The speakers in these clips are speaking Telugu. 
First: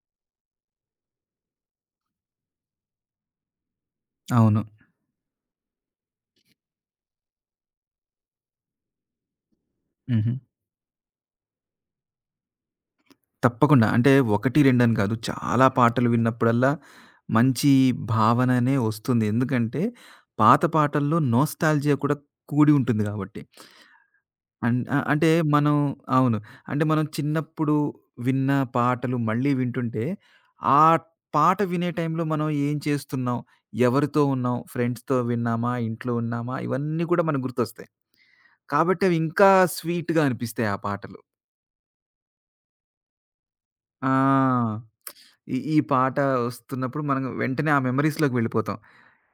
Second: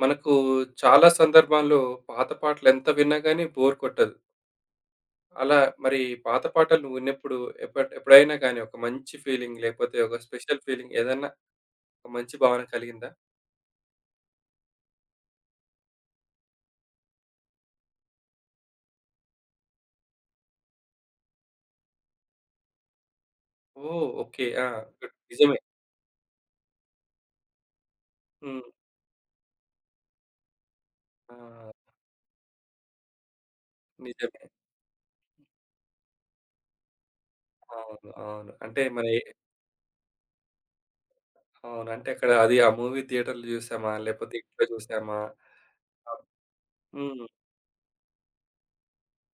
మనకు చాలా సందర్భాల్లో పాత పాటలు ఎంత విన్నా గానీ బోర్ కొట్టదు. అవును. అలా మరి పాత పాటలు నువ్వు విన్నప్పుడు ఎప్పుడైనా గానీ ఒక మంచి ఫీలింగ్ లేకపోతే ఒక హుహు. స్పెషల్ ఫీలింగ్ ఏదన్నా ఒక మంచి భావన కలిగిందా? తప్పకుండా. అంటే 1, 2 అని కాదు. చాలా పాటలు విన్నప్పుడల్లా మంచి భావననే వస్తుంది. ఎందుకంటే పాత పాటల్లో నోస్టాల్జియా కూడా కూడి ఉంటుంది కాబట్టి. ఓహ్! ఓకే. ఆ! గుడ్. అంటే నిజమే. మనం అవును. అంటే మనం చిన్నప్పుడు విన్న హ్మ్. పాటలు మళ్ళీ వింటుంటే, ఆ ఆ! పాట వినే టైంలో మనం ఏం చేస్తున్నాం? ఎవరితో నిజమే. ఉన్నాం? ఫ్రెండ్స్‌తో విన్నామా? ఇంట్లో ఉన్నామా? ఇవన్నీ కూడా మనకు గుర్తొస్తాయి. అవును. అవును. అంటే కాబట్టి మరి అవి ఇంకా స్వీట్‌గా అనిపిస్తాయి ఆ పాటలు. అవును. అంటే అక్కడ అది ఆ మూవీ థియేటర్‌లో చూసామా? లేకపోతే ఇంట్లో ఆ! చూసామా? ఈ ఈ ఆ! పాట వస్తున్నప్పుడు మనం హ్మ్. వెంటనే ఆ మెమోరీస్‌లోకి వెళ్ళిపోతాం.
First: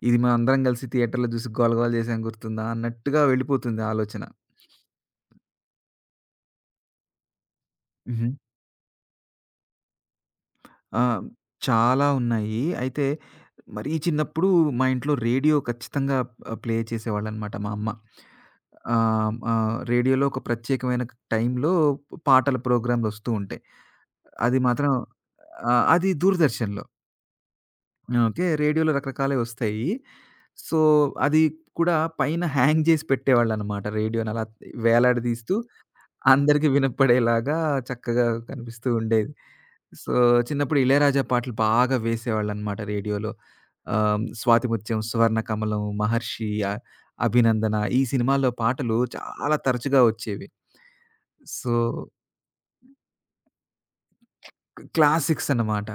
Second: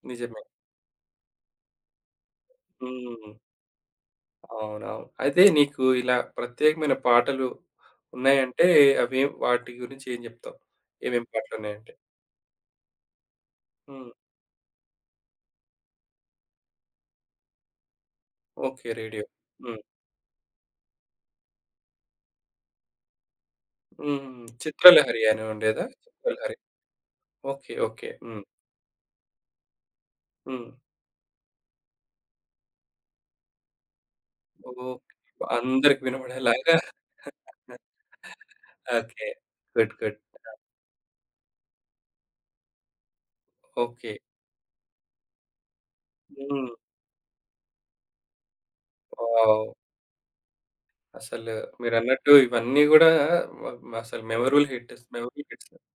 ఇది నిజమే. మనందరం కలిసి థియేటర్‌లో చూసి గోల గోల చేసాం గుర్తుందా అన్నట్టుగా హ్మ్. వెళ్ళిపోతుంది ఆలోచన. అవునవును. అయితే నీకు ఇలా ప్రత్యేకమైన పాటలు హుహు. ఉన్నాయంటే అవేం వాటి గురించి ఏం జెప్తావు? ఆ! ఏమేం పాటలున్నాయంటే? చాలా ఉన్నాయి. అయితే మరీ హ్మ్. చిన్నప్పుడు మా ఇంట్లో రేడియో ఖచ్చితంగా ప్లే చేసేవాళ్ళనమాట మా అమ్మ. ఓకే. రేడియో. ఆహ్, ఆహ్, హ్మ్. రేడియోలో ఒక ప్రత్యేకమైన టైంలో పాటల ప్రోగ్రామ్‌లొస్తూ ఉంటాయి. హ్మ్. అది మాత్రం 'చిత్రలహరి' అని ఉండేదా? అది 'చిత్రలహరి'. దూరదర్శన్‌లో. ఓకే. ఓకే. హ్మ్. ఓకే. రేడియోలో రకరకాలవి వస్తాయి. హ్మ్. సో, అది కూడా పైన హ్యాంగ్ జేసి పెట్టేవాళ్ళనమాట. రేడియోనలా ఓకే. వేలాడదీస్తూ అందరికి అందరికి వినబడేలాగా వినపడేలాగా చక్కగా కనిపిస్తూ ఓకే. ఉండేది. గుడ్. So, good. చిన్నప్పుడు ఇళయరాజా పాటలు బాగా వేసేవాళ్ళనమాట రేడియోలో. ఓకే. 'స్వాతిముత్యం', 'సువర్ణకమలం', 'మహర్షి', హ్మ్. 'అభినందన' ఈ సినిమాల్లో పాటలు చాలా వావ్! తరచుగా వచ్చేవి. అసలు సో, మీరన్నట్టు ఇవన్నీ గూడా వ అసలు memorable hits. Memorable classics hits. అనమాట.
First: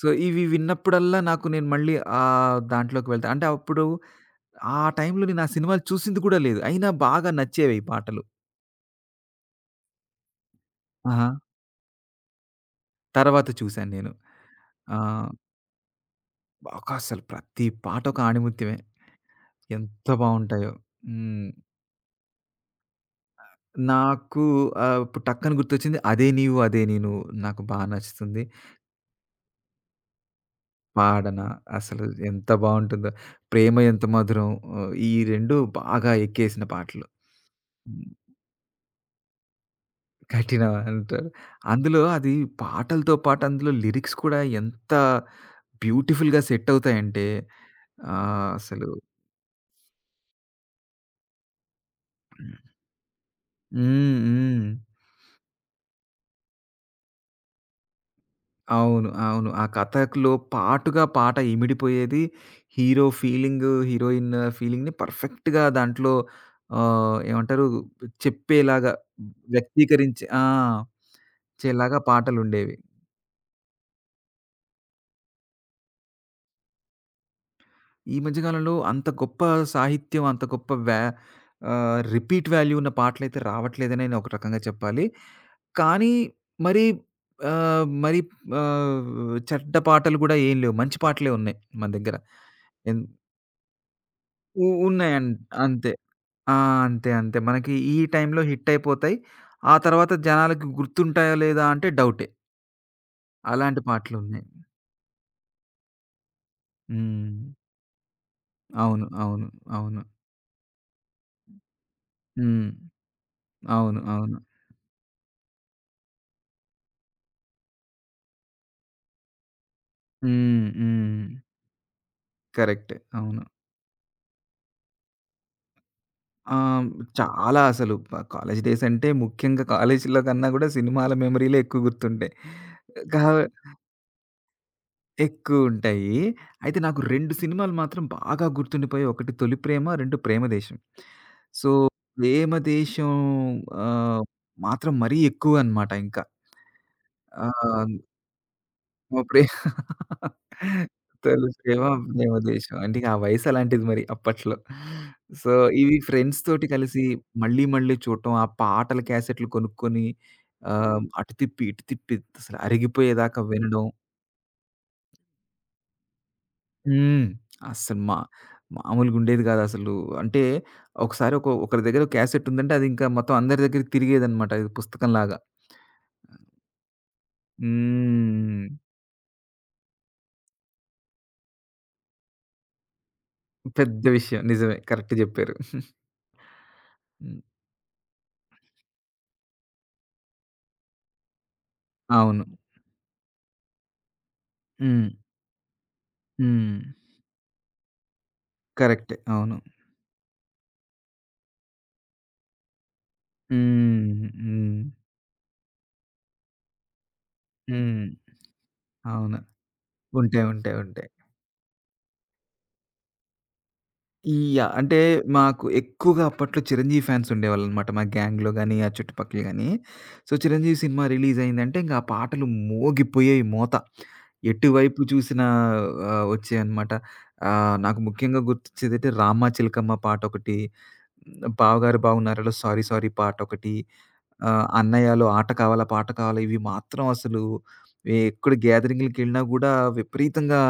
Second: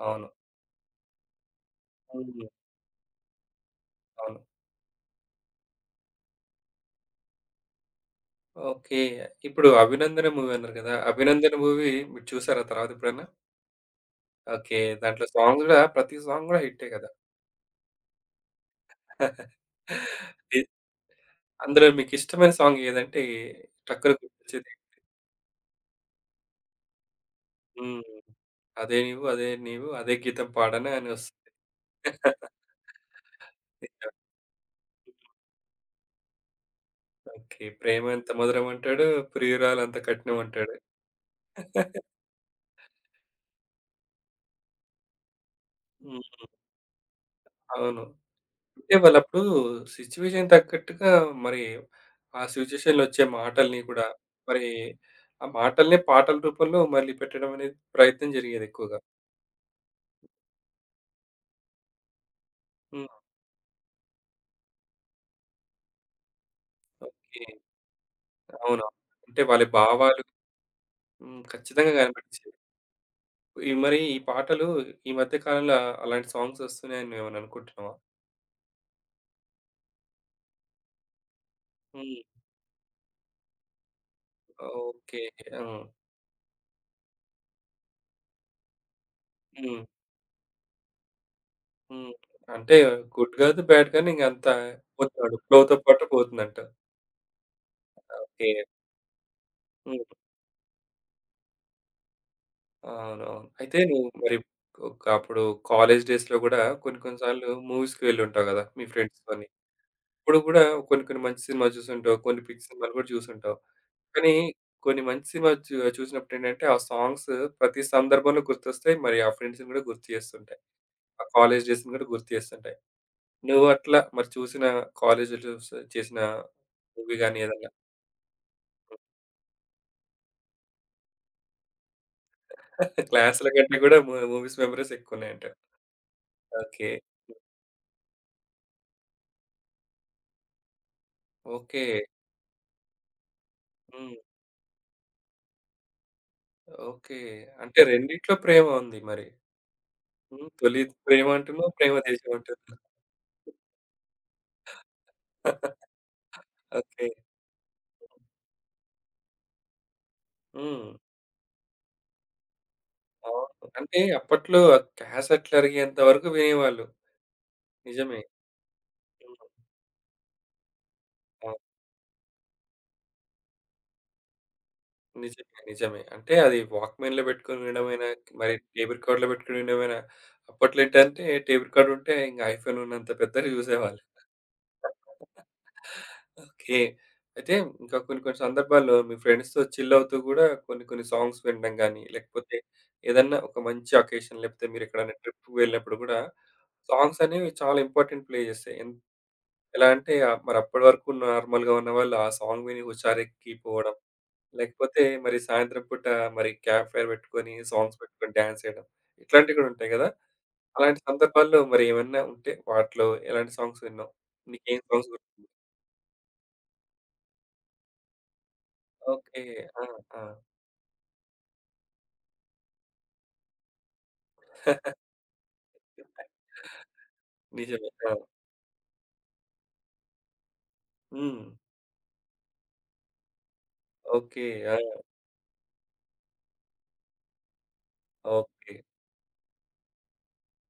సో, అవును. ఇవి విన్నప్పుడల్లా నాకు నేను మళ్ళీ హ్మ్. దాంట్లోకి వెళ్తా. అంటే అప్పుడు అవును. ఆ టైంలో నేను ఆ సినిమాలు చూసింది కూడా లేదు. అయినా బాగా నచ్చేవి ఈ పాటలు. ఓకే. ఇప్పుడు 'అభినందన' మూవీ అన్నారు కదా! ఆహా! 'అభినందన' మూవీ మీరు చూసారా తర్వాత ఎప్పుడైనా? తర్వాత చూసాను నేను. ఓకే. దాంట్లో ఆహ్, సాంగ్స్ గూడా ప్రతి సాంగ్ గూడా ఒక హిట్టే కదా! అసలు ప్రతి పాట ఒక ఆణిముత్యమే. ఎంత ఎ బావుంటాయో. హ్మ్. అందులో మీకిష్టమైన సాంగ్ ఏదంటే టక్కున నాకు గుర్తొచ్చేది? ఇప్పుడు టక్కని గుర్తొచ్చింది 'అదే నీవు అదే నేను' నాకు బా హ్మ్. నచ్చుతుంది. అదే నీవు, అదే నీవు, అదే గీతం పాడనా అని వస్తుంది. పాడన అసలు ఎంత బావుంటుందో. 'ప్రేమ ఎంత మధురం' ఈ 2 బాగా ఎక్కేసిన పాటలు. ఓకే. ప్రేమంత మధురమంటాడు, ప్రియురాలంత కఠినం కఠినమంటాడు. అంటారు. అందులో అది పాటలతో పాటు అందులో లిరిక్స్ కూడా ఎంత హ్మ్. బ్యూటిఫుల్‌గా సెట్ అవుతాయంటే అవును. అసలు అంటే వాళ్ళప్పుడు సిచ్యువేషన్ తగ్గట్టుగా మరి ఆ హ్మ్. సిచ్యువేషన్‌లో వచ్చే మాటల్ని కూడా, మరి హ్మ్. ఆ మాటల్ని పాటల రూపంలో మళ్ళీ పెట్టడం అనేది ప్రయత్నం జరిగేది ఎక్కువగా. అవును. అవును. ఆ కథలో పాటుగా పాట ఇమిడిపోయేది. హీరో హ్మ్. ఫీలింగు, హీరోయిన్ ఫీలింగ్‌ని పర్ఫెక్ట్‌గా దాంట్లో ఓకే. ఏమంటారు అవునవును. చెప్పేలాగా అంటే వాళ్ళ భావాలు వ్యక్తీకరించి ఆ! హ్మ్. ఖచ్చితంగా చేలాగా కనిపించేవి. పాటలుండేవి. ఈ మరి ఈ పాటలు ఈ మధ్య కాలంలో అలాంటి సాంగ్స్ వస్తున్నాయని నువ్వేమైనా అనుకుంటున్నావా? ఈ మధ్య కాలంలో అంత గొప్ప సాహిత్యం, అంత గొప్ప హ్మ్. రిపీట్ వాల్యూ ఉన్న పాటలైతే రావట్లేదనే నేను ఒక రకంగా చెప్పాలి. ఓకే. ఆ! కానీ మరి మరి చెడ్డ హ్మ్. పాటలు గూడా ఏం లేవు. మంచి పాటలే ఉన్నాయి మన హ్మ్. దగ్గర. అంటే ఎన్ గుడ్ కాదు, బ్యాడ్ కానీ ఇంక అంత ఉ ఉన్నాయన్ పోతున్నాడు. ఫ్లోతో అంతే. పాటు ఆ! పోతుందంటావు. అంతే. అంతే. మనకి ఈ టైంలో ఓకే. హిట్ అయిపోతాయి. ఆ హ్మ్. తర్వాత జనాలకి గుర్తుంటాయా లేదా అంటే డౌటే. అవునవును. అయితే అలాంటి నువ్వు మరి పాటలున్నాయి. ఒక అప్పుడు కాలేజ్ డేస్‌లో గూడా కొన్ని కొన్ని హ్మ్. సార్లు మూవీస్‌కి వెళ్ళుంటావు గదా! మీ అవును. అవును. ఫ్రెండ్స్‌తోని. అవును. అప్పుడు గూడా కొన్ని కొన్ని మంచి సినిమాలు చూసుంటావు. కొన్ని పిచ్చి హ్మ్. సినిమాలు గూడా చూసుంటావు. అవును. కానీ అవును. కొన్ని మంచి సినిమాలు చూసినప్పుడేంటంటే ఆ సాంగ్స్ ప్రతి సందర్భంలో గుర్తొస్తాయి. మరి ఆ ఫ్రెండ్స్‌ని గూడా గుర్తు చేస్తుంటాయి. హ్మ్. ఆ హ్మ్. కాలేజ్ డేస్‌ని గూడా గుర్తు చేస్తుంటాయి. కరెక్టే. అవును. నువ్వు అట్లా మరి చూసిన కాలేజ్‌లో చూసి చేసిన ఆహ్, మూవీ గాని చాలా ఏదన్నా అసలు కాలేజ్ డేస్ అంటే ముఖ్యంగా కాలేజీలో కన్నా గూడా సినిమాల మెమరీలే ఎక్కువ గుర్తుంటాయి. కా క్లాస్‌ల కంటే గూడా మూవీస్ మెమోరీస్ ఎక్కువున్నాయంటావు. ఎక్కువుంటాయి. అయితే ఓకే. నాకు 2 సినిమాలు మాత్రం బాగా గుర్తుండిపోయాయి. ఒకటి 'తొలి ప్రేమ', 2 ప్రేమ దేశం. So, okay. 'ప్రేమ దేశం' హ్మ్. ఆహ్, మాత్రం మరీ ఎక్కువనమాట ఇంకా. ఓకే. అంటే ఆహ్, రెండిట్లో ప్రేమ ఉంది మరి. ప్రే హ్మ్. తొలి ప్రేమ అంటున్నావు, తెలుసేమో ప్రేమ దేశం మేము ఉద్దేశం. అంటున్నావు. అంటే ఇక ఆ వయసు అలాంటిది మరి అప్పట్లో. సో, ఇవి ఫ్రెండ్స్‌తోటి కలిసి ఓకే. మళ్ళీ మళ్ళీ చూడటం, ఆ పాటల క్యాసెట్లు కొనుక్కొని హ్మ్. అటు తిప్పి, ఇటు తిప్పి అసలు అరిగిపోయేదాకా అవును. వినడం. అంటే అప్పట్లో క్యాసెట్లు అరిగేంత వరకు వినేవాళ్ళు. హ్మ్. అస్సలు మా నిజమే. మామూలుగా ఉండేది హ్మ్. కాదసలు. అంటే ఒకసారి ఒక అవును. ఒకరి దగ్గర క్యాసెట్ ఉందంటే అది ఇంకా మొత్తం అందరి దగ్గరికి తిరిగేదనమాట. ఇది పుస్తకంలాగా. నిజమే. నిజమే. అంటే అది వాక్‌మెన్‌లో పెట్టుకొని వినడమేనా, మరి హ్మ్. టేప్ రికార్డర్‌లో పెట్టుకొని వినడమేనా? అప్పట్లో ఏంటంటే టేప్ రికార్డర్ ఉంటే ఇంక ఐఫోన్ ఉన్నంత పెద్దగా చూసేవాళ్ళు. పెద్ద విషయం. నిజమే. కరెక్ట్ చెప్పారు. ఓకే. హ్మ్. అయితే ఇంకా కొన్ని కొన్ని సందర్భాల్లో మీ ఫ్రెండ్స్‌తో చిల్ అవుతూ గూడా కొన్ని కొన్ని సాంగ్స్ వినడం గాని, అవును. లేకపోతే ఏదన్నా ఒక మంచి అకేషన్ లేకపోతే హ్మ్. మీరెక్కడైనా ట్రిప్‌కి వెళ్ళినప్పుడు గూడా హ్మ్. సాంగ్స్ అనేవి చాలా ఇంపార్టెంట్ ప్లే జేస్తాయి. ఎన్ కరెక్టే. అవును. ఎలా అంటే ఆహ్, మరి అప్పటి వరకు నార్మల్‌గా ఉన్నవాళ్ళు ఆ సాంగ్ విని హుషారెక్కిపోవడం, హ్మ్. హ్మ్. లేకపోతే మరి సాయంత్రం పూట మరి క్యాంప్ ఫైర్ పెట్టుకొని సాంగ్స్ హ్మ్. పెట్టుకొని డాన్స్ చేయడం అవును. ఇట్లాంటివి గూడా ఉంటాయి గదా! ఉంటాయి. ఉంటాయి. అలాంటి ఉంటాయి. సందర్భాల్లో మరి ఏమన్నా ఉంటే వాటిలో ఎలాంటి సాంగ్స్ విన్నావు? ఈ యాహ్! నీకేం అంటే సాంగ్స్ గుర్ మాకు ఎక్కువగా అప్పట్లో 'చిరంజీవి' ఫ్యాన్స్ ఉండేవాళ్ళనమాట. మా గ్యాంగ్‌లో గాని, ఆ చుట్టుపక్కల ఓకే. గాని. ఆ! ఆ! సో, 'చిరంజీవి' సినిమా రిలీజ్ అయిందంటే ఇంక ఆ పాటలు మోగిపోయాయి మోత. ఎటువైపు చూసినా వచ్చాయన్నమాట. నిజమే. నాకు ఆ! ముఖ్యంగా గుర్తొచ్చేదైతే 'రామా చిలకమ్మ' పాటొకటి, హ్మ్. 'బావగారు బాగున్నారా'లో 'సారీ సారీ' పాటొకటి. ఓకే. ఆ! అన్నయ్యలు ఆట కావాలా, పాట కావాలా ఇవి మాత్రం అసలు ఎక్కడ ఓకే. గ్యాదరింగ్‌లకెళ్ళినా గూడా విపరీతంగా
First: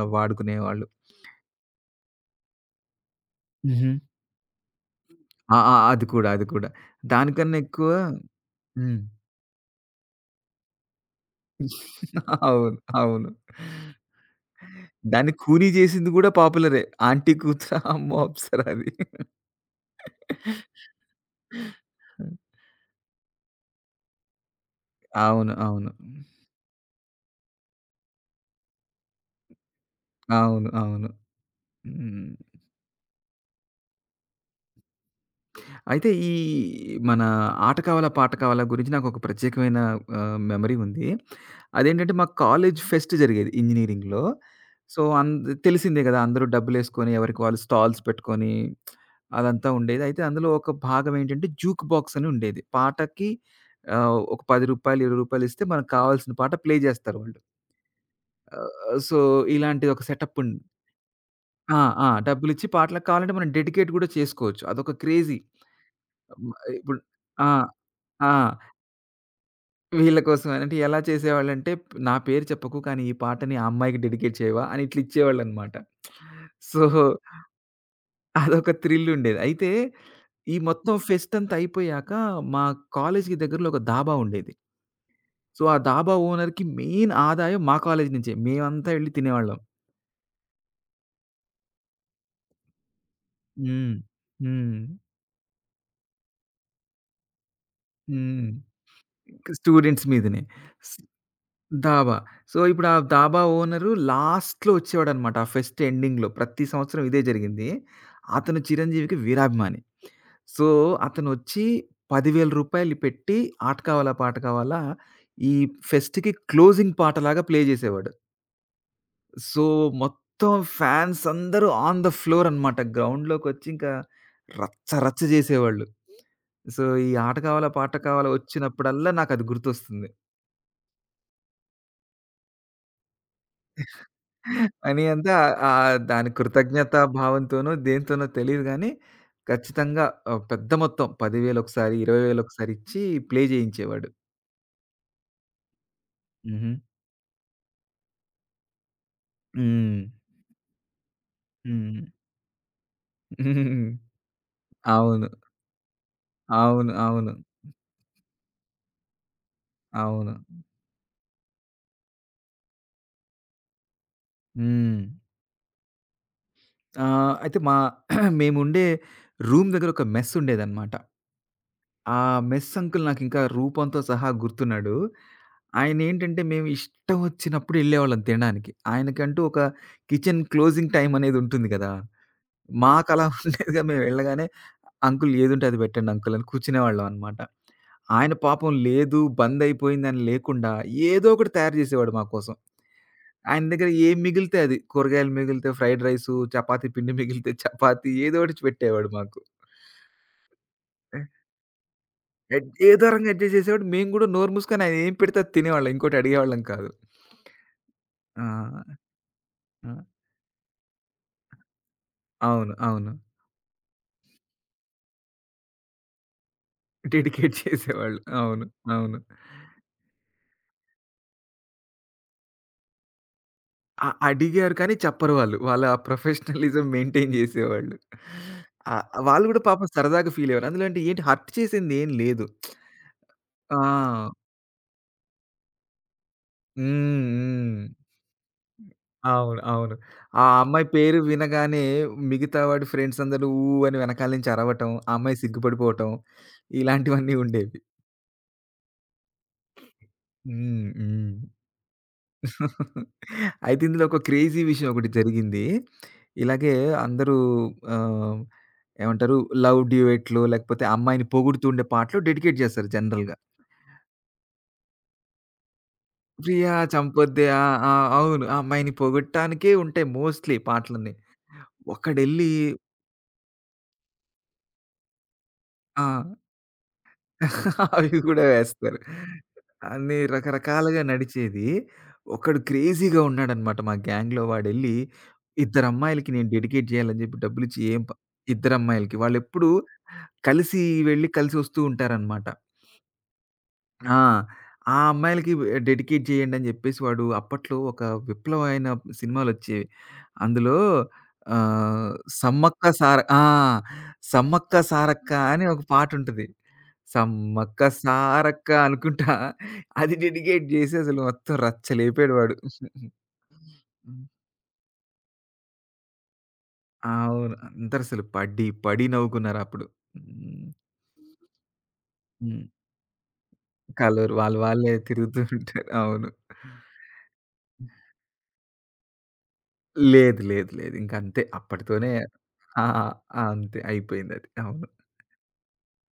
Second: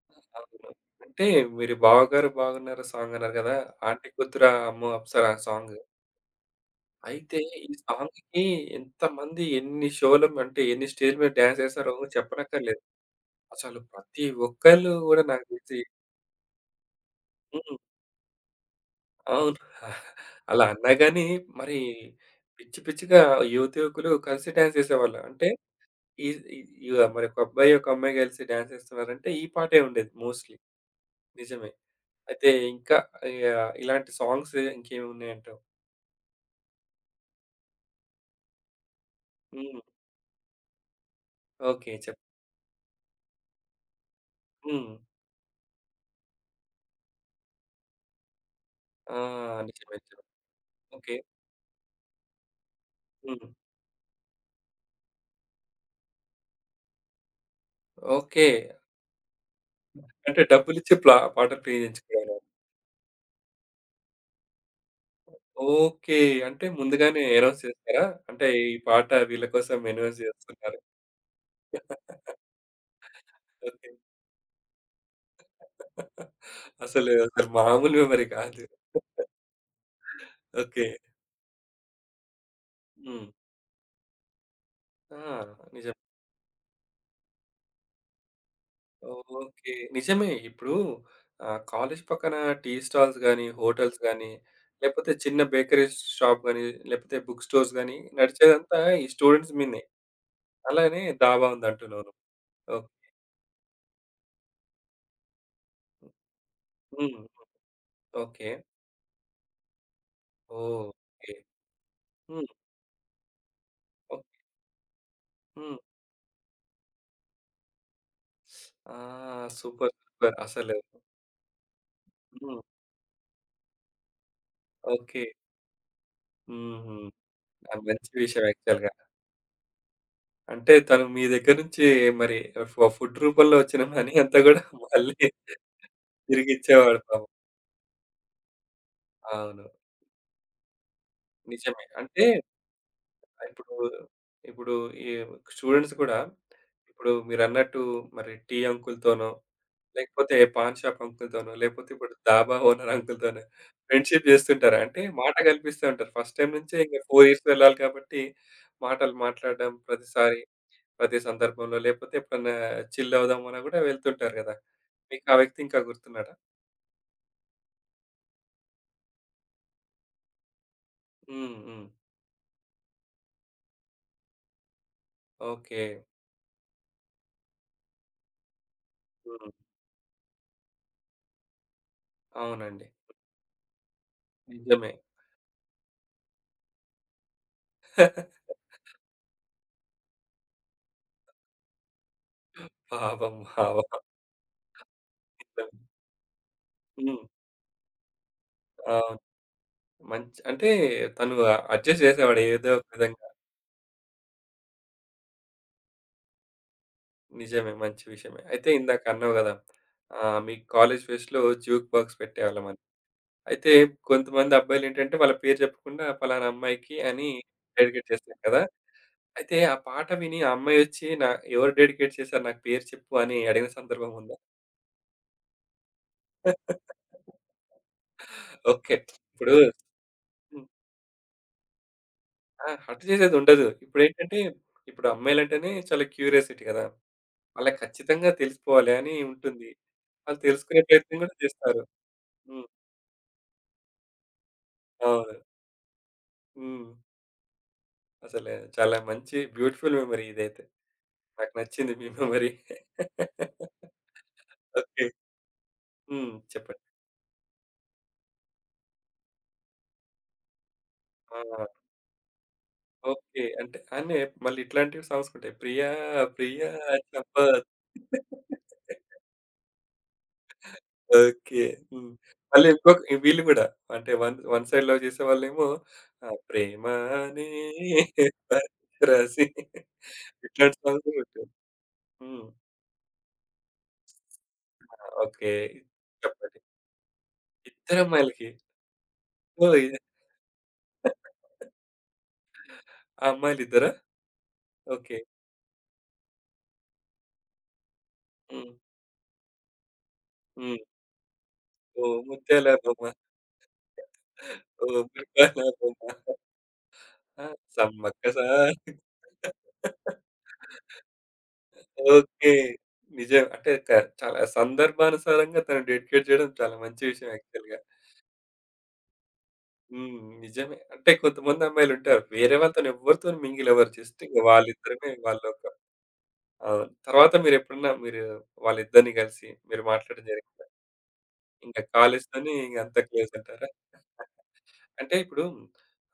అవును. వాడుకునేవాళ్ళు. అంటే మీరు 'బావగారు బాగున్నారా' సాంగ్ అన్నారు కదా! హుహు. 'ఆంటీ కొద్దురా అమ్మో అప్సరా' ఆ! ఆ! సాంగ్. అది కూడా, అది కూడా. అయితే దానికన్నా ఈ ఎక్కువ సాంగ్‌కి హ్మ్. ఎంతమంది ఎన్ని షోలు అంటే ఎన్ని స్టేజ్ మీద డాన్స్ చేసారో అవును. చెప్పనక్కర్లేదు. అవును. అసలు ప్రతి ఒక్కళ్ళు కూడా దాన్ని నాకు కూనీ తెలిసి చేసింది గూడా పాపులరే. ఆంటీ హ్మ్. కూతురా అమ్మో అప్సరా అది. అవును. అలా అన్నా గాని మరి పిచ్చి పిచ్చిగా యువతి యువకులు కలిసి డాన్స్ చేసేవాళ్ళు. అంటే అవును. అవును. ఈ ఈ ఇగ మరి ఒక అబ్బాయి, ఒక అమ్మాయి కలిసి డాన్స్ చేస్తున్నారంటే ఈ పాటే ఉండేది మోస్ట్‌లీ. అవును. అవును. నిజమే. హ్మ్. అయితే ఇంకా ఇగ ఇలాంటి సాంగ్స్ ఇంకేమి ఉన్నాయంటావు? అయితే ఈ మన ఆట కావాలా, పాట కావాలా గురించి నాకొక ప్రత్యేకమైన హ్మ్. మెమరీ ఉంది. ఓకే. అదేంటంటే చెప్పు. మా కాలేజ్ ఫెస్ట్ జరిగేది ఇంజినీరింగ్‌లో. హ్మ్. సో, తెలిసిందే కదా! అందరూ డబ్బులేసుకొని ఎవరికి వాళ్ళు స్టాల్స్ పెట్టుకొని ఆ! అదంతా నిజమే. ఉండేది. అయితే నిజమే. అందులో ఒక భాగం ఓకే. ఏంటంటే జూక్ బాక్స్ అని ఉండేది. పాటకి హ్మ్. ఒక రూ. 10, రూ. 20 ఇస్తే మనకు కావాల్సిన పాట ప్లే జేస్తారు వాళ్ళు. ఓకే. సో, ఇలాంటిది ఒక సెటప్ అంటే ఉం డబ్బులిచ్చి పాటలు ప్లే ఆ! ఆ! చేయించుకునేవారా? డబ్బులిచ్చి పాటలకు కావాలంటే మనం డెడికేట్ గూడా చేసుకోవచ్చు. అదొక క్రేజీ. ఓకే. హ్మ్. అంటే ఇప్పుడు ముందుగానే ఆ! అనౌన్స్ చేస్తారా? ఆ! అంటే ఈ పాట వీళ్ళ కోసం వీళ్ళ అనౌన్స్ కోసం అంటే చేస్తున్నారు. ఎలా చేసేవాళ్ళంటే నా పేరు చెప్పకు కానీ ఈ పాటని ఆ ఓకే. అమ్మాయికి డెడికేట్ చేయవా అని ఇట్లా ఇచ్చేవాళ్ళనమాట. సో, అసలు అసలు మామూలుగా మరి కాదు. అదొక థ్రిల్ ఉండేది. అయితే ఈ ఓకే. మొత్తం ఫెస్ట్ అంతా అయిపోయాక మా హ్మ్. కాలేజ్‌కి దగ్గరలో ఒక డాబా ఉండేది. ఆ! సో, ఆ నిజమే. డాబా ఓనర్‌కి మెయిన్ ఆదాయం మా కాలేజ్ నుంచే. మేమంతా వెళ్లి తినేవాళ్ళం. ఓకే. నిజమే. ఇప్పుడు ఆహ్, కాలేజ్ పక్కన టీ స్టాల్స్ గాని, హ్మ్. హోటల్స్ గాని, హ్మ్. లేపోతే చిన్న బేకరీ షాప్ గాని, లేపోతే బుక్ స్టోర్స్ గాని హ్మ్. నడిచేదంతా ఈ స్టూడెంట్స్ మీదనే. స్టూడెంట్స్ మీదనే. స్ అలానే దాబా ఉందంటున్నావు దాబా. నువ్వు. సో, ఓహ్! ఇప్పుడు ఆ దాబా ఓనరు లాస్ట్‌లో వచ్చేవాడనమాట. ఆ ఫెస్ట్ ఎండింగ్‌లో ప్రతి సంవత్సరం హ్మ్. ఇదే జరిగింది. ఓకే. అతను చిరంజీవికి వీరాభిమాని. ఓ, సో, ఓకే. అతనొచ్చి రూ. హ్మ్. 10,000 పెట్టి ఆట కావాలా ఓహ్! పాట కావాలా ఈ హ్మ్. ఫెస్ట్‌కి క్లోజింగ్ పాటలాగా ప్లే చేసేవాడు. ఆ! So, super. సూపర్. మొత్తం అసలు ఫ్యాన్స్ అందరూ ఆన్ ద ఫ్లోర్ హ్మ్. అనమాట. గ్రౌండ్‌లోకొచ్చి ఇంకా రచ్చ రచ్చ ఓకే. చేసేవాళ్ళు. సో, హుహు. ఈ ఆట కావాలా అది పాట మంచి కావాలా విషయం యాక్చువల్‌గా. వచ్చినప్పుడల్లా నాకది గుర్తొస్తుంది. అంటే తను మీ దగ్గర నుంచి మరి ఫుడ్ రూపంలో వచ్చిన మనీ అంతా గూడా అని మళ్ళీ అంతా దాని కృతజ్ఞత తిరిగిచ్చేవాడు పాపం. భావంతోనో, దేనితోనో తెలీదు గానీ, అవును. ఖచ్చితంగా పెద్ద మొత్తం 10,000 నిజమే. ఒకసారి, అంటే 20,000 ఒకసారి ఇచ్చి ప్లే ఇప్పుడు, చేయించేవాడు. ఇప్పుడు ఈ స్టూడెంట్స్ కూడా హుహు. ఇప్పుడు మీరన్నట్టు మరి టీ అంకుల్‌తోనో, హ్మ్. లేకపోతే పాన్ షాప్ అంకుల్‌తోనో, లేకపోతే హ్మ్. ఇప్పుడు డాబా ఓనర్ అంకుల్‌తోనో ఫ్రెండ్‌షిప్ జేస్తుంటారు. అంటే అవును. మాట కల్పిస్తూ ఉంటారు. ఫస్ట్ టైమ్ నుంచే అవును. ఇంక 4 అవును. ఇయర్స్ వెళ్ళాలి కాబట్టి మాటలు మాట్లాడడం అవును. ప్రతిసారి, ప్రతి సందర్భంలో లేకపోతే ఎప్పుడన్నా చిల్ అవుదాం అన్నా గూడా వెళ్తుంటారు గదా! హ్మ్. మీకు ఆ వ్యక్తి ఇంకా గుర్తున్నాడా? అయితే మా మేముండే రూమ్ దగ్గర ఒక మెస్ ఉండేదన్నమాట. హ్మ్. హ్మ్. ఆ మెస్ అంకుల్ నాకింకా రూపంతో సహా గుర్తున్నాడు. ఓకే. ఆయనేంటంటే మేము ఇష్టం వచ్చినప్పుడు ఎళ్ళేవాళ్ళం తినడానికి. ఆయనకంటూ హ్మ్. ఒక కిచెన్ క్లోజింగ్ టైమ్ అనేదుంటుంది గదా! అవునండి. మాకలా ఉండేదిగా మేము వెళ్ళగానే నిజమే. అంకుల్ ఏదుంటే అది పెట్టండి అంకుల్ అని కూర్చునేవాళ్ళం అనమాట. ఆయన పాపం లేదు బందయిపోయిందని లేకుండా ఏదో ఒకటి తయారు జేసేవాడు మా కోసం. పాపం. ఆయన దగ్గర పాపం. ఏం మిగిలితే అది కూరగాయలు మిగిలితే ఫ్రైడ్ రైసు, చపాతీ పిండి హ్మ్. మిగిలితే చపాతీ ఏదో ఒకటి పెట్టేవాడు అవును. మాకు. మంచి అంటే తను అడ్జస్ట్ చేసేవాడు ఏదో ఒక ఏదో విధంగా. రకంగా అడ్జస్ట్ చేసేవాడు. మేము గూడా నోరు మూసుకొని ఆయనేం పెడితే అది తినేవాళ్ళం. ఇంకోటి అడిగేవాళ్ళం కాదు. నిజమే. మంచి విషయమే. ఆ! అయితే ఇందాక అన్నావు గదా! ఆ! ఆహ్, మీ కాలేజ్ ఫెస్ట్‌లో జ్యూక్ బాక్స్ అవును. పెట్టేవాళ్ళమని. అవును. అయితే కొంతమంది అబ్బాయిలేంటంటే వాళ్ళ పేరు చెప్పకుండా పలానా అమ్మాయికి అని డెడికేట్ డెడికేట్ చేసేవాళ్ళు. చేస్తారు కదా! అవును. అవును. అయితే ఆ పాట విని ఆ అమ్మాయి వచ్చి నా ఎవరు డెడికేట్ చేశారు నాకు పేరు చెప్పు అని అడిగిన సందర్భం ఉందా? అడిగారు కానీ చెప్పరు వాళ్ళు. వాళ్ళ ఆ ప్రొఫెషనలిజం మెయింటైన్ జేసేవాళ్ళు. ఓకే. వాళ్ళు ఇప్పుడు గూడా పాపం సరదాగా ఫీలయ్యేవారు. అందులో అంటే ఏంటి హర్ట్ చేసిందేం లేదు. ఆ! హర్ట్ చేసేదుండదు. ఆ! ఇప్పుడేంటంటే, ఇప్పుడు అమ్మాయిలంటేనే చాలా క్యూరియాసిటీ కదా! హ్మ్. వాళ్ళకి హ్మ్. ఖచ్చితంగా తెలుసుకోవాలి అని అవును. ఉంటుంది. అవును. వాళ్ళు ఆ తెలుసుకునే అమ్మాయి పేరు ప్రయత్నం కూడా చేస్తారు. వినగానే మిగతా హ్మ్. వాడి ఫ్రెండ్స్ అందరూ ఊ అని వెనకాల నుంచి అరవటం, ఆ అవును. అమ్మాయి సిగ్గుపడిపోవటం హ్మ్. ఇలాంటివన్నీ ఉండేవి. అసలు చాలా మంచి బ్యూటిఫుల్ మెమరీ ఇదైతే. హ్మ్. హ్మ్. నాకు నచ్చింది మీ మెమరీ. అయితే ఇందులో ఒక క్రేజీ విషయం ఓకే. ఒకటి జరిగింది. హ్మ్. ఇలాగే చెప్పండి. అందరూ ఆహ్, ఏమంటారు లవ్ డ్యూయెట్లు లేకపోతే అమ్మాయిని ఆ! పొగుడుతుండే పాటలు డెడికేట్ చేస్తారు జనరల్‌గా. ఓకే. అంటే అనే మళ్ళీ ఇట్లాంటివి సాంగ్స్ ఉంటాయి. ప్రియా ప్రియా 'ప్రియా చంపొద్దే' చెప్పద్ ఆ! ఆ! అవును. ఆ అమ్మాయిని పొగడటానికే ఉంటాయి మోస్ట్‌లీ పాటలన్నీ. ఓకే. హ్మ్. ఒకడెళ్ళి మళ్ళీ ఇంకొక వీళ్ళు గూడా అంటే వన్ వన్ సైడ్ లవ్ చేసేవాళ్ళేమో ఆ! ఆహ్, ప్రేమ అనే అవి గూడా వేస్తారు. పత్రసి అన్ని ఇట్లాంటి రకరకాలుగా సాంగ్స్ గూడా ఉంటాయి. నడిచేది. హ్మ్. ఒకడు క్రేజీగా ఉన్నాడనమాట మా గ్యాంగ్‌లో వాడెళ్ళి, ఆ! ఓకే. ఇద్దరమ్మాయిలకి నేను చెప్పండి. డెడికేట్ జేయాలని జెప్పి డబ్బులిచ్చి ఏం ప ఇద్దరమ్మాయిలకి. ఇద్దరమ్మాయిలకి. వాళ్ళెప్పుడూ ఓహ్! ఇది కలిసి వెళ్లి, కలిసి వస్తూ ఉంటారనమాట. ఆ అమ్మాయిలిద్దరా? ఆ! ఆ ఓకే. అమ్మాయిలకి డెడికేట్ జేయండని జెప్పేసి వాడు అప్పట్లో ఒక హ్మ్. విప్లవమైన సినిమాలొచ్చేవి. అందులో హ్మ్. ఓ ఆహ్, ముత్యాల సమ్మక్క బొమ్మ, సార ఆ! సమ్మక్క ఓ సారక్క ముత్యాల అని ఒక బొమ్మ, పాటుంటది. ఆ! సమ్మక్క సమ్మక్క సారక్క సారక్క అనుకుంటా అది డెడికేట్ జేసి అసలు మొత్తం రచ్చ లేపాడు ఓకే. వాడు. నిజం. అంటే క హ్మ్. చాలా సందర్భానుసారంగా తను డెడికేట్ చేయడం చాలా మంచి విషయం అవును. యాక్చువల్‌గా. అందరసలు పడి, పడి నవ్వుకున్నారప్పుడు. హ్మ్. హ్మ్. నిజమే. అంటే కొంతమంది అమ్మాయిలుంటారు. వేరే హ్మ్. వాళ్ళతోని ఎవరితోని మింగిలవ్వరు. జస్ట్ కలవరు. ఇంక వాళ్ళు వాళ్ళే వాళ్ళిద్దరమే తిరుగుతూ వాళ్ళొక ఉంటారు. అవును. అవును. తర్వాత మీరెప్పుడన్నా మీరు వాళ్ళిద్దరిని కలిసి మీరు మాట్లాడడం లేదు. జరిగిందా? లేదు. లేదు. ఇంకంతే ఇంకా అప్పటితోనే కాలేజ్‌తోని ఇంక ఆ! అంతా క్లోజ్ ఆ! అంటారా? అంతే అయిపోయిందది. అవును. అంటే ఇప్పుడు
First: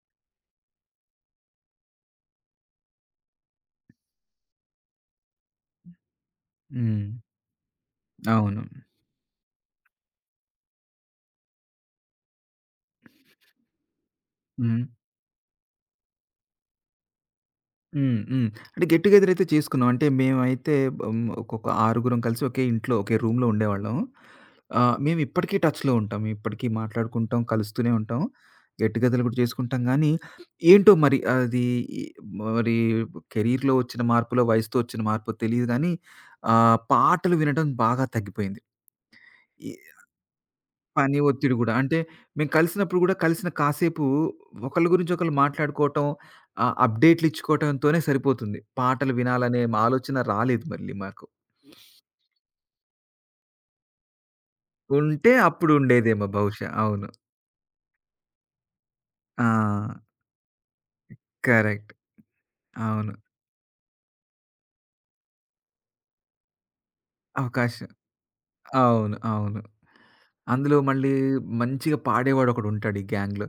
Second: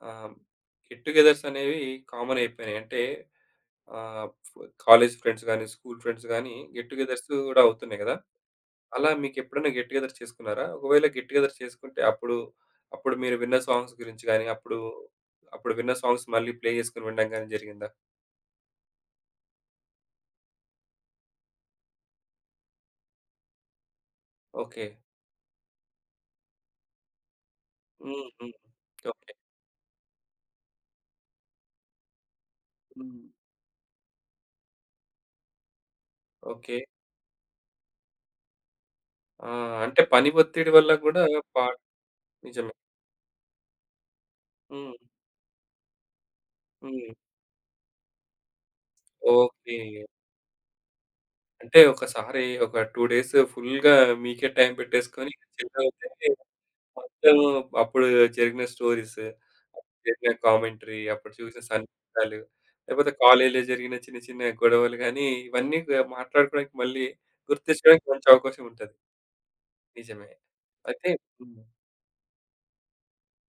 ఆహ్, గెట్ టుగెదర్స్ అనేవి కామన్ అయిపోయినాయి. అంటే ఆహ్, కాలేజ్ ఫ్రెండ్స్ గాని, స్కూల్ ఫ్రెండ్స్ గాని గెట్ హ్మ్. టుగెదర్స్ గూడా అవుతున్నాయి గదా! అవును. అలా మీకెప్పుడైనా గెట్ టుగెదర్ చేసుకున్నారా? ఒకవేళ గెట్ టుగెదర్ చేసుకుంటే అప్పుడు, అప్పుడు మీరు విన్న సాంగ్స్ గురించి గాని, అప్పుడు, హ్మ్. అప్పుడు విన్న సాంగ్స్ మళ్ళీ ప్లే చేసుకొని వినడం గాని జరిగిందా? హ్మ్. హ్మ్. అంటే గెట్ టుగెదర్ అయితే చేసుకున్నాం. అంటే మేమైతే హ్మ్. ఒక్కొక్క ఆరుగురం కలిసి ఒకే ఇంట్లో, ఒకే రూమ్‌లో ఉండేవాళ్ళం. ఓకే. మేము ఇప్పటికీ టచ్‌లో ఉంటాం. ఇప్పటికీ మాట్లాడుకుంటాం, కలుస్తూనే ఉంటాం. హ్మ్. హ్మ్. గెట్ టుగెదర్‌లు ఓకే. కూడా చేసుకుంటాం గానీ, ఏంటో మరి అది ఈ మరి హ్మ్. కెరీర్‌లో వచ్చిన మార్పులో, వయసుతో వచ్చిన మార్పో తెలీదు గానీ, ఓకే. పాటలు వినడం బాగా తగ్గిపోయింది. ఆ! అంటే పని ఒత్తిడి వల్ల పని గూడా ఒత్తిడి గూడా. పాట్ అంటే మేము నిజమే. కలిసినప్పుడు గూడా కలిసిన కాసేపు ఒకళ్ళ హ్మ్. గురించి ఒకళ్ళు మాట్లాడుకోవటం, హ్మ్. అప్డేట్‌లు ఇచ్చుకోవటంతోనే సరిపోతుంది. పాటలు వినాలనే ఓకే. మా ఆలోచన రాలేదు మళ్ళీ మాకు. అంటే ఒకసారి ఒక 2 డేస్ ఫుల్‌గా మీకే టైం ఉంటే పెట్టేసుకొని అప్పుడు చిల్ ఉండేదేమో అవుతే బహుశా. అవును. మొత్తం అప్పుడు జరిగిన స్టోరీస్ ఆ! జరిగిన కామెంటరీ, అప్పుడు చూసిన కరెక్ట్. సన్నివేశాలు, అవును. లేకపోతే కాలేజ్‌లో జరిగిన చిన్న చిన్న గొడవలు గానీ, ఇవన్నీ గ మాట్లాడుకోవడానికి మళ్ళీ అవకాశం. గుర్తించడానికి మంచి అవకాశం ఉంటది. అవును. అవును. నిజమే. అందులో అయితే మళ్ళీ హ్మ్. మంచిగా పాడేవాడొకడుంటాడు ఈ గ్యాంగ్‌లో.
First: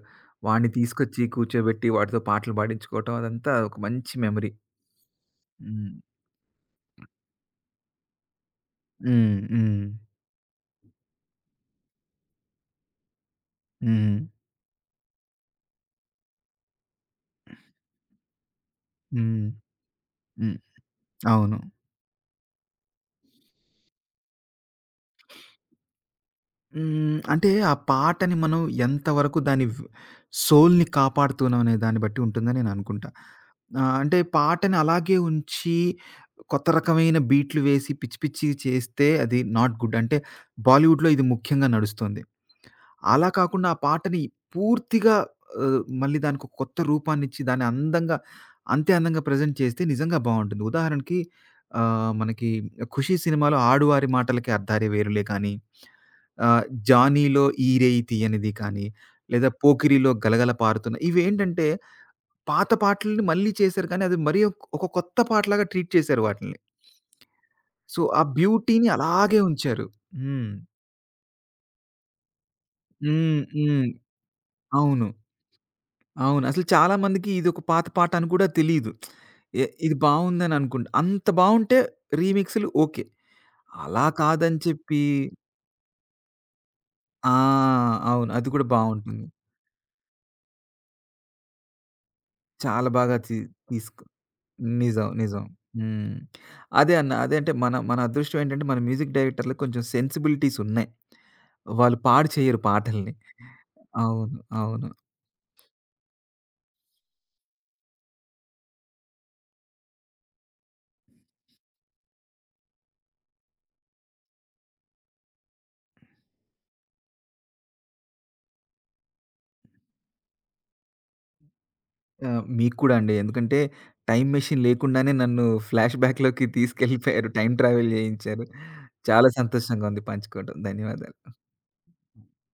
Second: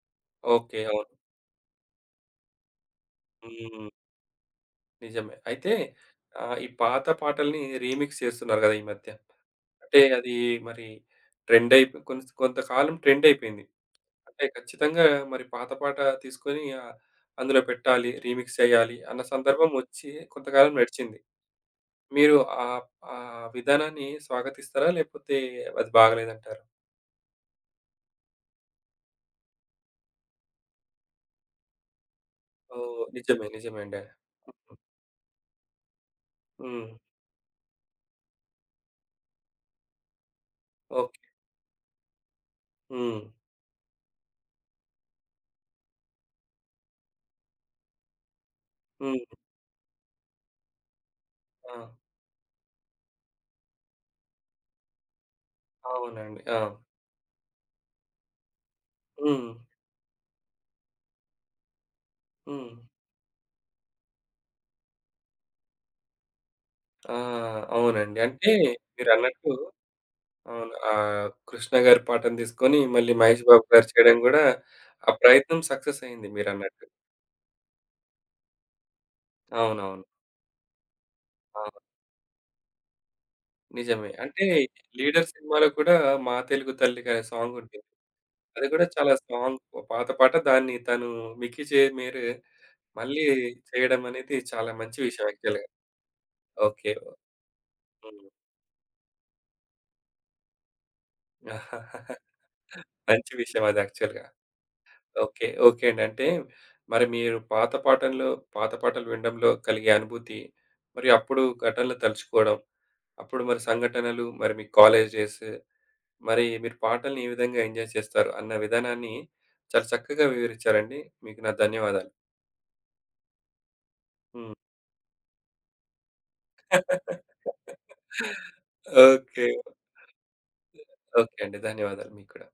వాడిని ఓకే. అవును. తీసుకొచ్చి కూర్చోబెట్టి వాడితో పాటలు పాడించుకోవటం అదంతా ఒక హ్మ్. మంచి మెమరీ. నిజమే. అయితే హ్మ్. ఆహ్, ఈ పాత పాటల్ని రీమిక్స్ చేస్తున్నారు గదా! ఈ మధ్య. హ్మ్. హ్మ్. అంటే అది మరి ట్రెండ్ అయిపో కొంత కొంతకాలం ట్రెండ్ అయిపోయింది. హ్మ్. అంటే ఖచ్చితంగా మరి పాత పాట తీసుకొని ఆహ్, అందులో పెట్టాలి, రీమిక్స్ చేయాలి అన్న హ్మ్. సందర్భం వచ్చి హ్మ్. కొంతకాలం నడిచింది. అవును. మీరు ఆ ఆ విధానాన్ని స్వాగతిస్తారా? లేపోతే అది బాగలేదంటారా? హ్మ్. అంటే ఆ పాటని మనం ఎంతవరకు దాని సోల్‌ని కాపాడుతున్నాం అనే దాన్ని బట్టి ఉంటుందని ఓహ్! నేననుకుంటా. నిజమే. నిజమేండి. అంటే పాటని అలాగే ఉంచి కొత్త హ్మ్. రకమైన బీట్లు వేసి పిచ్చి పిచ్చియి చేస్తే అది నాట్ గుడ్. అంటే బాలీవుడ్‌లో ఓకే. ఇది ముఖ్యంగా నడుస్తుంది. హ్మ్. అలా కాకుండా ఆ పాటని పూర్తిగా మళ్ళీ దానికొక కొత్త రూపాన్నిచ్చి దాన్ని అందంగా అంతే అందంగా హ్మ్. ప్రెజెంట్ చేస్తే నిజంగా బావుంటుంది. ఉదాహరణకి ఆ! మనకి 'ఖుషి' సినిమాలో 'ఆడువారి మాటలకే అర్థాలే వేరులే' కానీ, అవునండి. ఆ! ఆహ్, 'జానీలో ఈ రేయి తీయనిది' కానీ, లేదా హ్మ్. 'పోకిరిలో గలగల పారుతున్న' ఇవేంటంటే పాత హ్మ్. పాటలని మళ్ళీ చేశారు కానీ అది మరీ ఒక ఒక కొత్త పాటలాగా ట్రీట్ చేశారు వాటిల్ని. ఆ! సో, అవునండి. ఆ అంటే బ్యూటీని అలాగే మీరన్నట్టు ఉంచారు. హ్మ్. అవును. ఆహ్, 'కృష్ణ' గారి పాటను తీసుకొని మళ్ళీ హ్మ్. 'మహేష్ బాబు' గారు హ్మ్. చేయడం గూడా అవును. ఆ ప్రయత్నం సక్సెస్ అయింది అవును. అసలు మీరన్నట్టు. చాలా మందికి ఇదొక పాత పాట అని కూడా తెలీదు. ఇది అవునవును. బావుందని అనుకుంటా. అంత బావుంటే అవును. రీమిక్స్‌లు ఓకే. అలా నిజమే. అంటే కాదని చెప్పి 'లీడర్' సినిమాలో కూడా 'మా తెలుగు తల్లి' గారి ఆ! సాంగుంటుంది. అవును. అది కూడా అది గూడా చాలా బావుంటుంది. సాంగ్ పాత పాట. దాన్ని తను 'మిక్కీ జే మేరే' చాలా బాగా మళ్ళీ తీసుకు చేయడం అనేది చాలా మంచి నిజం. విషయం నిజం. యాక్చువల్‌గా. హ్మ్. ఓకే. అదే అన్న. అదే అంటే మన మన హ్మ్. అదృష్టం ఏంటంటే మన మ్యూజిక్ డైరెక్టర్‌లకి కొంచెం సెన్సిబిలిటీస్ ఉన్నాయి. వాళ్ళు పాడు చేయరు పాటల్ని. మంచి విషయం అది యాక్చువల్‌గా. అవును. అవును. ఓకే. ఓకే అండి. అంటే మరి మీరు పాత పాటల్లో పాత పాటలు వినడంలో కలిగే అనుభూతి, మరి అప్పుడు ఘటనలు తలుచుకోవడం, అప్పుడు మరి సంఘటనలు, మరి మీ కాలేజ్ డేస్, మరి మీరు పాటల్ని ఏ విధంగా ఎంజాయ్ చేస్తారు అన్న విధానాన్ని చాలా చక్కగా వివరించారండి. మీకు నా ధన్యవాదాలు. ఆ! మీకు కూడా అండి. ఎందుకంటే టైమ్ హ్మ్. మెషిన్ లేకుండానే నన్ను ఫ్లాష్ బ్యాక్‌లోకి తీసుకెళ్ళిపోయారు. టైమ్ ట్రావెల్ చేయించారు. చాలా ఓకే. సంతోషంగా ఉంది పంచుకోవడం. ధన్యవాదాలు. ఓకే అండి. ధన్యవాదాలు మీకు కూడా.